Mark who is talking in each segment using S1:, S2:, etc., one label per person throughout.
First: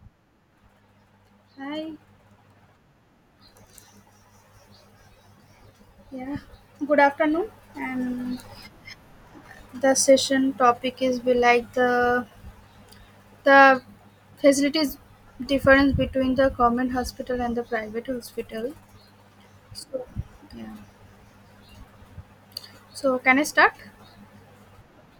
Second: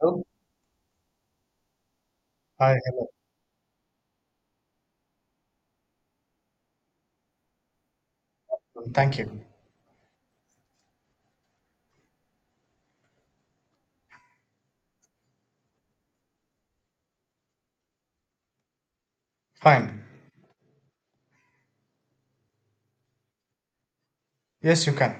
S1: Hello?
S2: Hi,
S1: Hi, hello.
S2: yeah, good afternoon. And
S1: Thank you.
S2: the session topic is be like the facilities difference between the government hospital and the private hospital.
S1: Fine.
S2: So, yeah. So can I start?
S1: Yes, you can.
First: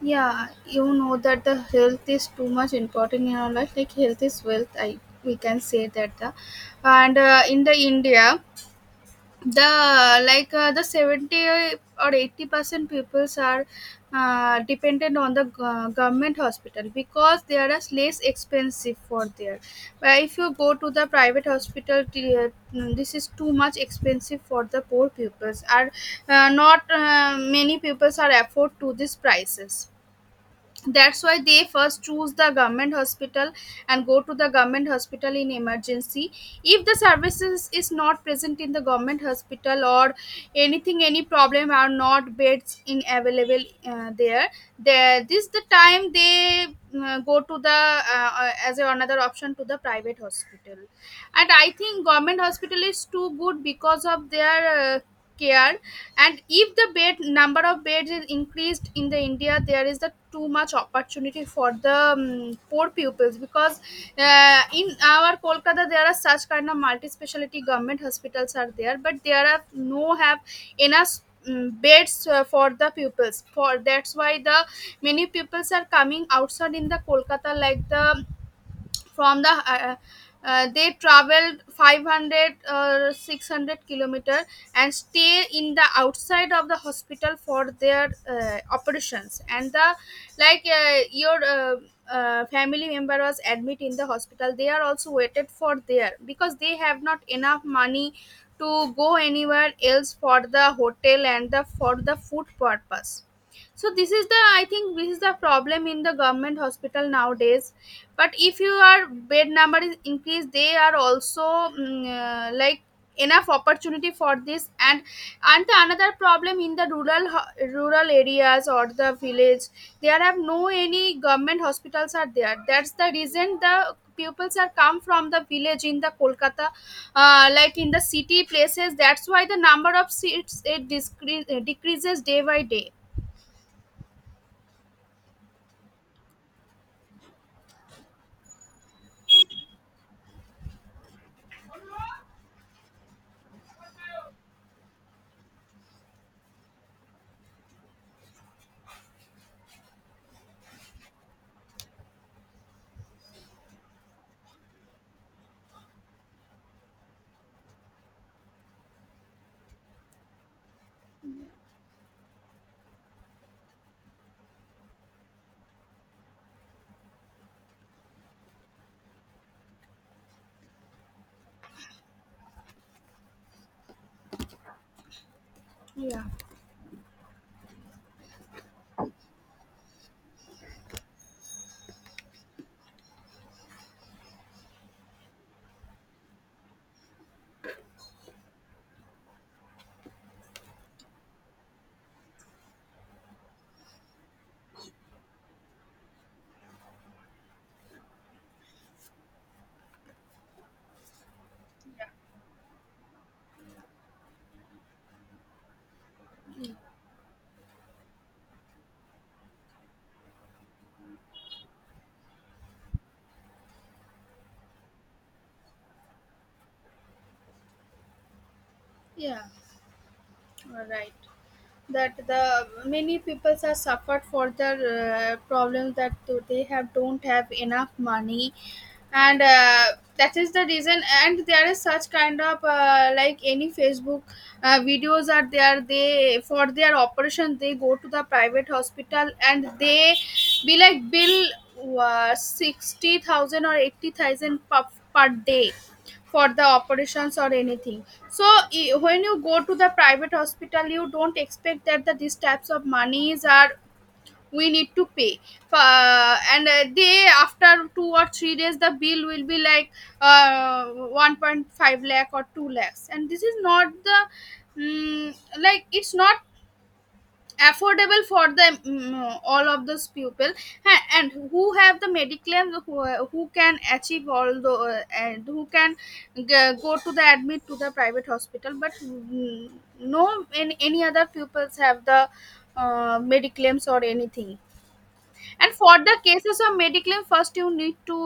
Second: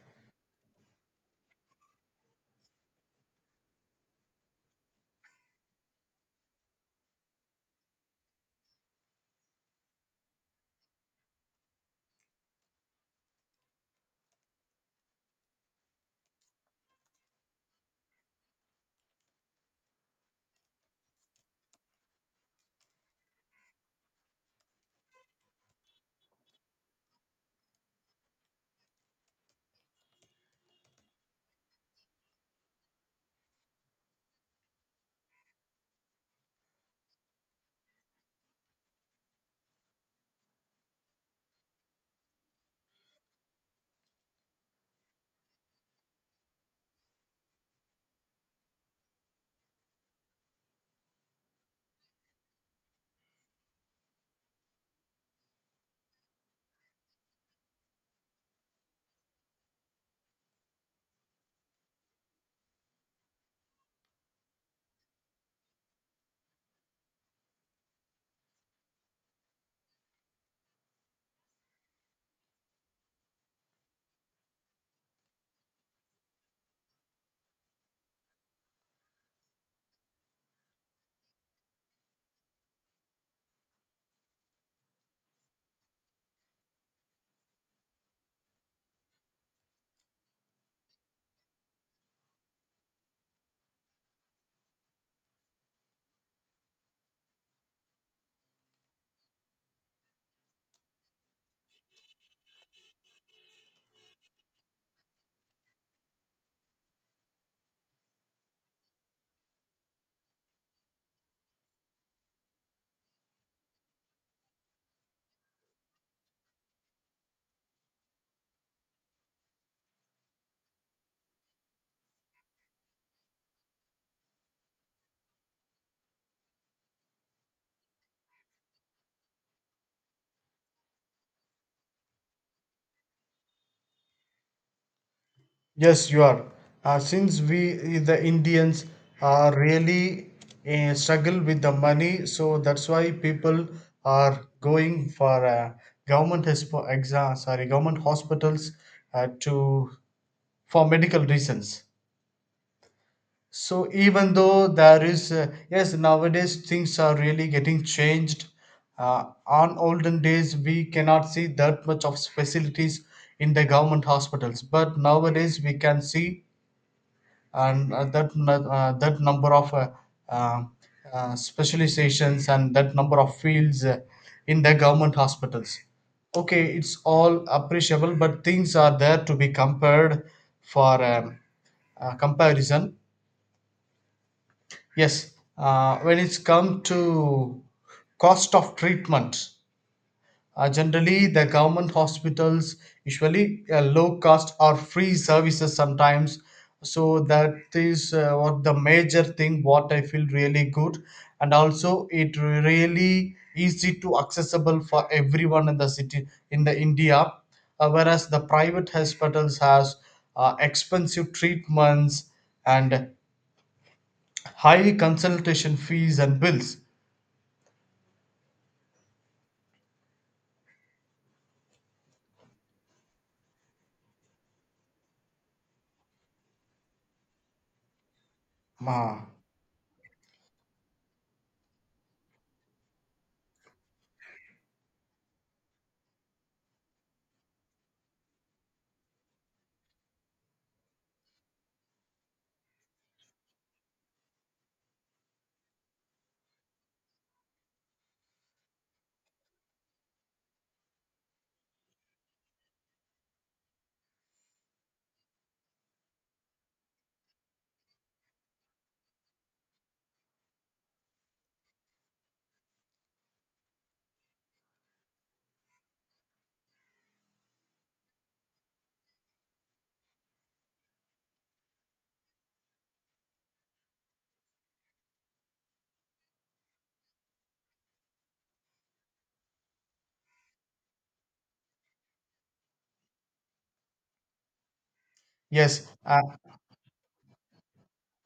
S2: Yeah, you know that the health is too much important in our life. Like health is wealth. I We can say that the, and in the India. The like the 70 or 80% peoples are dependent on the government hospital because they are as less expensive for there. But if you go to the private hospital this is too much expensive for the poor peoples are not many peoples are afford to these prices. That's why they first choose the government hospital and go to the government hospital in emergency, if the services is not present in the government hospital or anything, any problem, are not beds in available there. This the time they go to the as a, another option to the private hospital. And I think government hospital is too good because of their care. And if the bed number of beds is increased in the India, there is the too much opportunity for the poor pupils. Because in our Kolkata there are such kind of multi speciality government hospitals are there, but there are no have enough beds for the pupils, for that's why the many pupils are coming outside in the Kolkata like the from the they traveled 500 600 kilometer and stay in the outside of the hospital for their operations and the like your family member was admit in the hospital, they are also waited for there because they have not enough money to go anywhere else for the hotel and the for the food purpose. So this is the I think this is the problem in the government hospital nowadays. But if your bed number is increased, they are also like enough opportunity for this. And the another problem in the rural rural areas or the village, there have no any government hospitals are there. That's the reason the pupils are come from the village in the Kolkata, like in the city places. That's why the number of seats it decreases day by day.
S1: Yes, you are. Since we, the Indians, are really struggle with the money, so that's why people are going for government exam, sorry, government hospitals to for medical reasons. So even though there is, yes, nowadays things are really getting changed. On olden days, we cannot see that much of facilities in the government hospitals, but nowadays we can see and that that number of uh, specializations and that number of fields in the government hospitals.
S2: Yeah.
S1: Okay, it's all appreciable, but things are there to be compared for comparison. Yes, when it's come to cost of treatment, generally the government hospitals usually low cost or free services sometimes. So that is what the major thing. What I feel really good, and also it really easy to accessible for everyone in the city in the India. Whereas the private hospitals has expensive treatments and high consultation fees and bills.
S2: Yeah, you are right. That the many people are suffered for their problems that they have don't have enough money,
S1: Ma,
S2: and that is the reason. And there is such kind of like any Facebook videos are there. They for their operation they go to the private hospital and they be like bill 60,000 or 80,000 per day for the operations or anything. So when you go to the private hospital you don't expect that the, these types of monies are we need to pay. And they after 2 or 3 days the bill will be like 1.5 lakh or 2 lakhs. And this is not the like it's not affordable for the all of those people. And who have the mediclaim, who can achieve all the and who can g- go to the admit to the private hospital. But no in any other pupils have the mediclaims or anything. And
S1: yes,
S2: for the cases of Mediclaim, first you need to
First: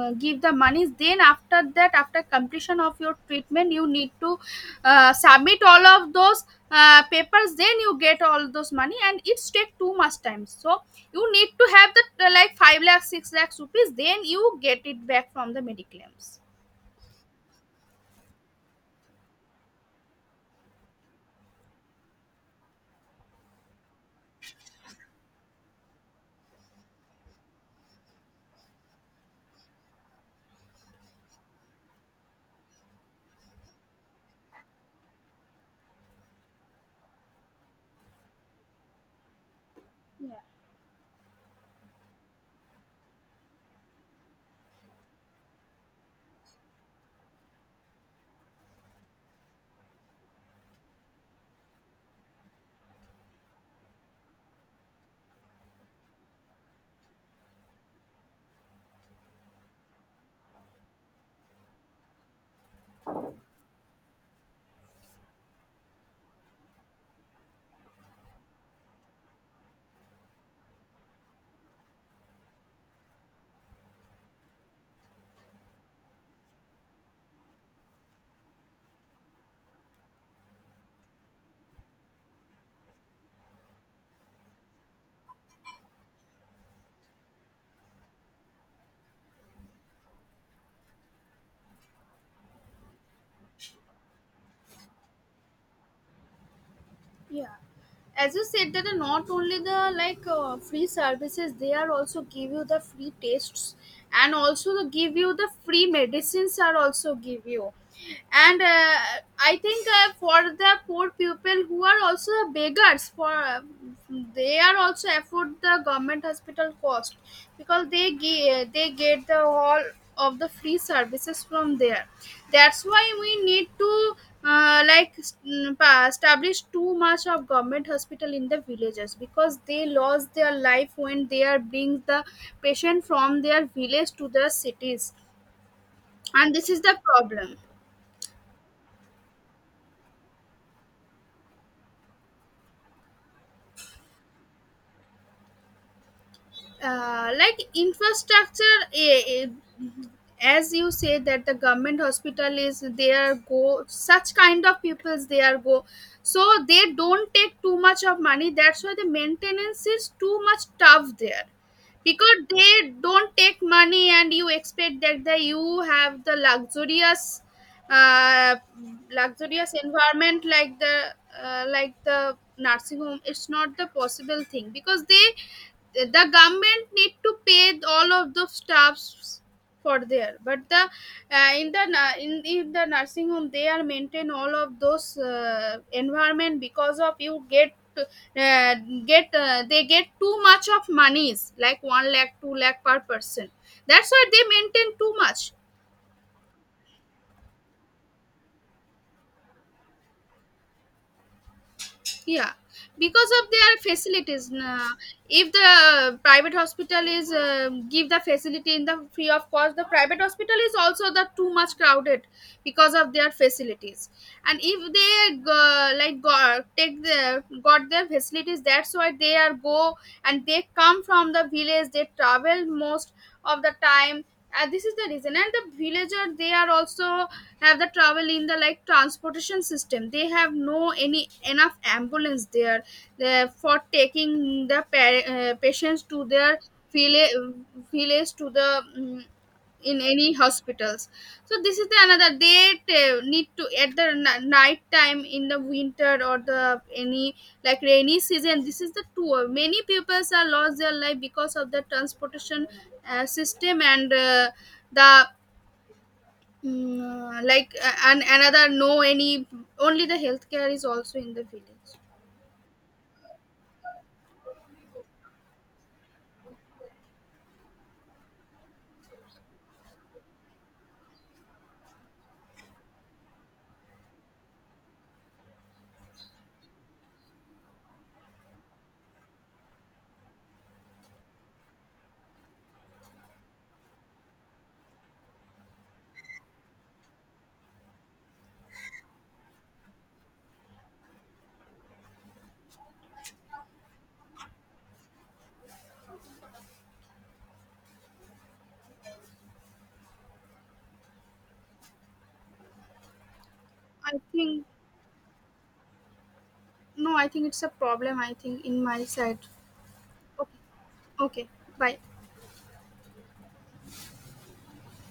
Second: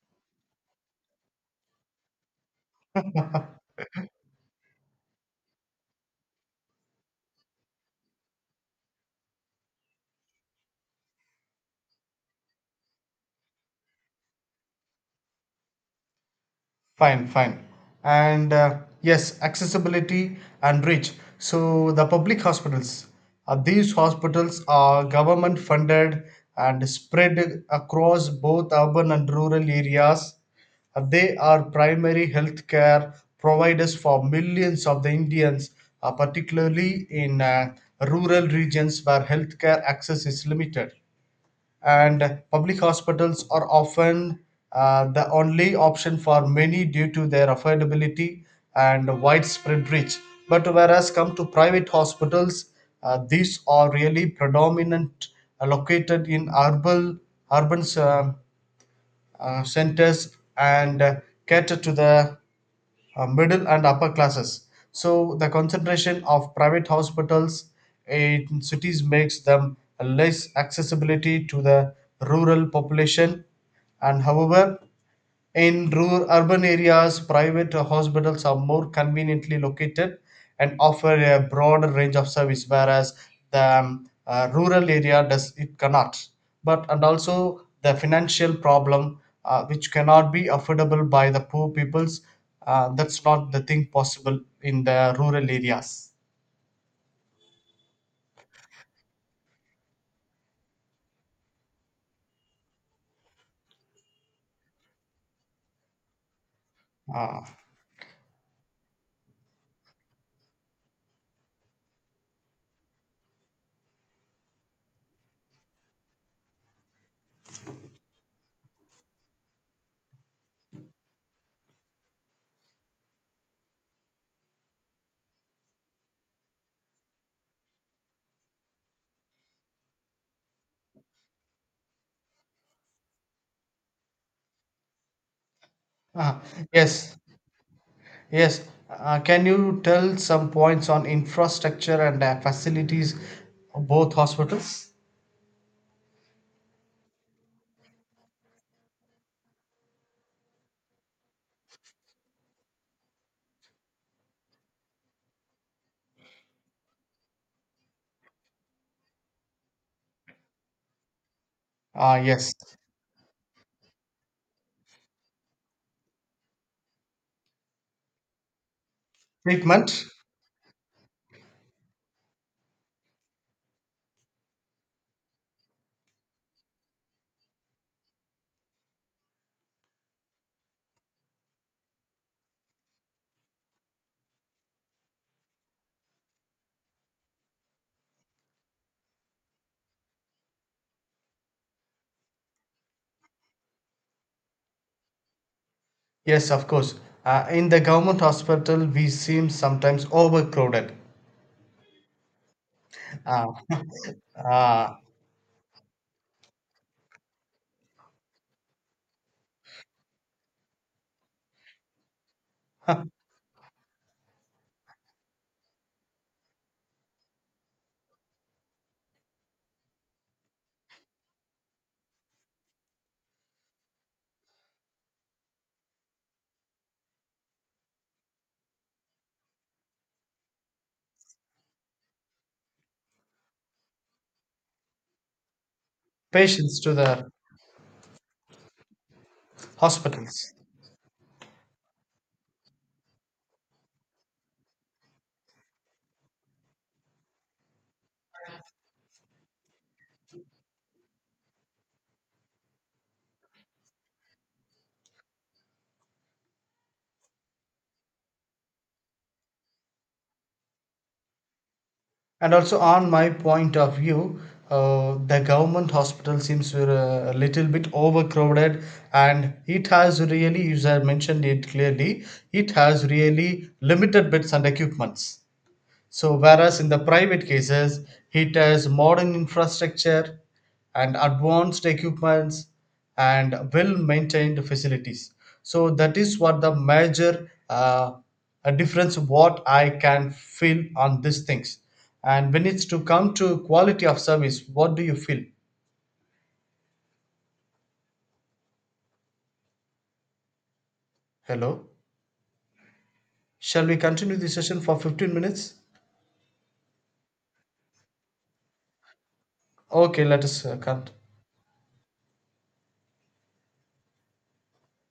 S2: give the monies. Then after that, after completion of your treatment, you need to submit all of those papers. Then you get all those money, and it's take too much time. So you need to have the like 5 lakhs, 6 lakhs rupees. Then you get it back from the Mediclaims.
S1: fine, fine. And yes, accessibility and reach. So the public hospitals, these hospitals are government funded and spread across both urban and rural areas. They are primary health care providers for millions of the Indians, particularly in rural regions where healthcare access
S2: Yeah.
S1: is limited. And public hospitals are often the only option for many due to their affordability and widespread reach. But whereas come to private hospitals, these are really predominant located in urban centers and cater to the middle and upper classes. So the concentration of private hospitals in cities makes them less accessibility to the rural population. And however, in rural urban areas, private hospitals are more conveniently located and offer a broader range of service, whereas the rural area does it cannot. But and also the financial problem, which cannot be affordable by the poor peoples, that's not the thing possible in the rural areas.
S2: Yeah, as you said that not only the like free services, they are also give you the free tests, and also the give you the free medicines are also
S1: Uh,
S2: give you. And I think for the poor people who are also beggars for they are also afford the government hospital cost, because they get the all of the free services from there. That's why we need to uh, like established too much of government hospital in the villages, because they lost their life when they are bring the patient from their village to the cities.
S1: uh,
S2: And this is the
S1: yes,
S2: problem.
S1: yes. Can you tell some points on infrastructure and facilities of both hospitals?
S2: Like infrastructure, as you say that the government hospital is there, go such kind of peoples they are go. So they don't take too much of money, that's why the maintenance is too much tough there.
S1: Ah,
S2: Because
S1: yes.
S2: they don't take money and you expect that the, you have the luxurious uh, luxurious
S1: Treatment?
S2: environment like the nursing home, it's not the possible thing. Because they the government need to pay all of the staffs for there. But the in the nursing home they are maintain all of those environment because of you get uh, they get too much of monies like 1 lakh 2 lakh per person. That's why they maintain too much.
S1: Yes, of course. In the government hospital, we seem sometimes overcrowded.
S2: Yeah. Because of
S1: Uh,
S2: their facilities.
S1: uh,
S2: If the private hospital is give the facility in the free of cost, the private hospital is also the too much crowded because of their facilities. And if they like take the got their facilities, that's why they are go. And they come from the village, they travel most of the time. And this is the reason. And the villager they are also have the travel in the like transportation system, they have no any enough ambulance there for taking the patients to their
S1: Patients to the
S2: village, village to the in any
S1: hospitals.
S2: hospitals. So this is the another they need to at the night time in the winter or the any like rainy season. This is the tour many peoples are lost their life because of the transportation system. And the like and another no any only the healthcare is also in the village.
S1: And also, on my point of view, the government hospital seems we're a little bit overcrowded, and it has really, as I mentioned it clearly, it has really limited beds and equipments. So, whereas in the private cases, it has modern infrastructure and advanced equipments and well maintained facilities. So, that is what the major a difference what I can feel on these things. And when it's to come to quality of service, what do you feel? Hello? Shall we
S2: I
S1: continue the
S2: think
S1: session for 15 minutes?
S2: no I think it's a problem I think in my side.
S1: Okay, let
S2: Okay.
S1: us cut.
S2: Okay. Bye.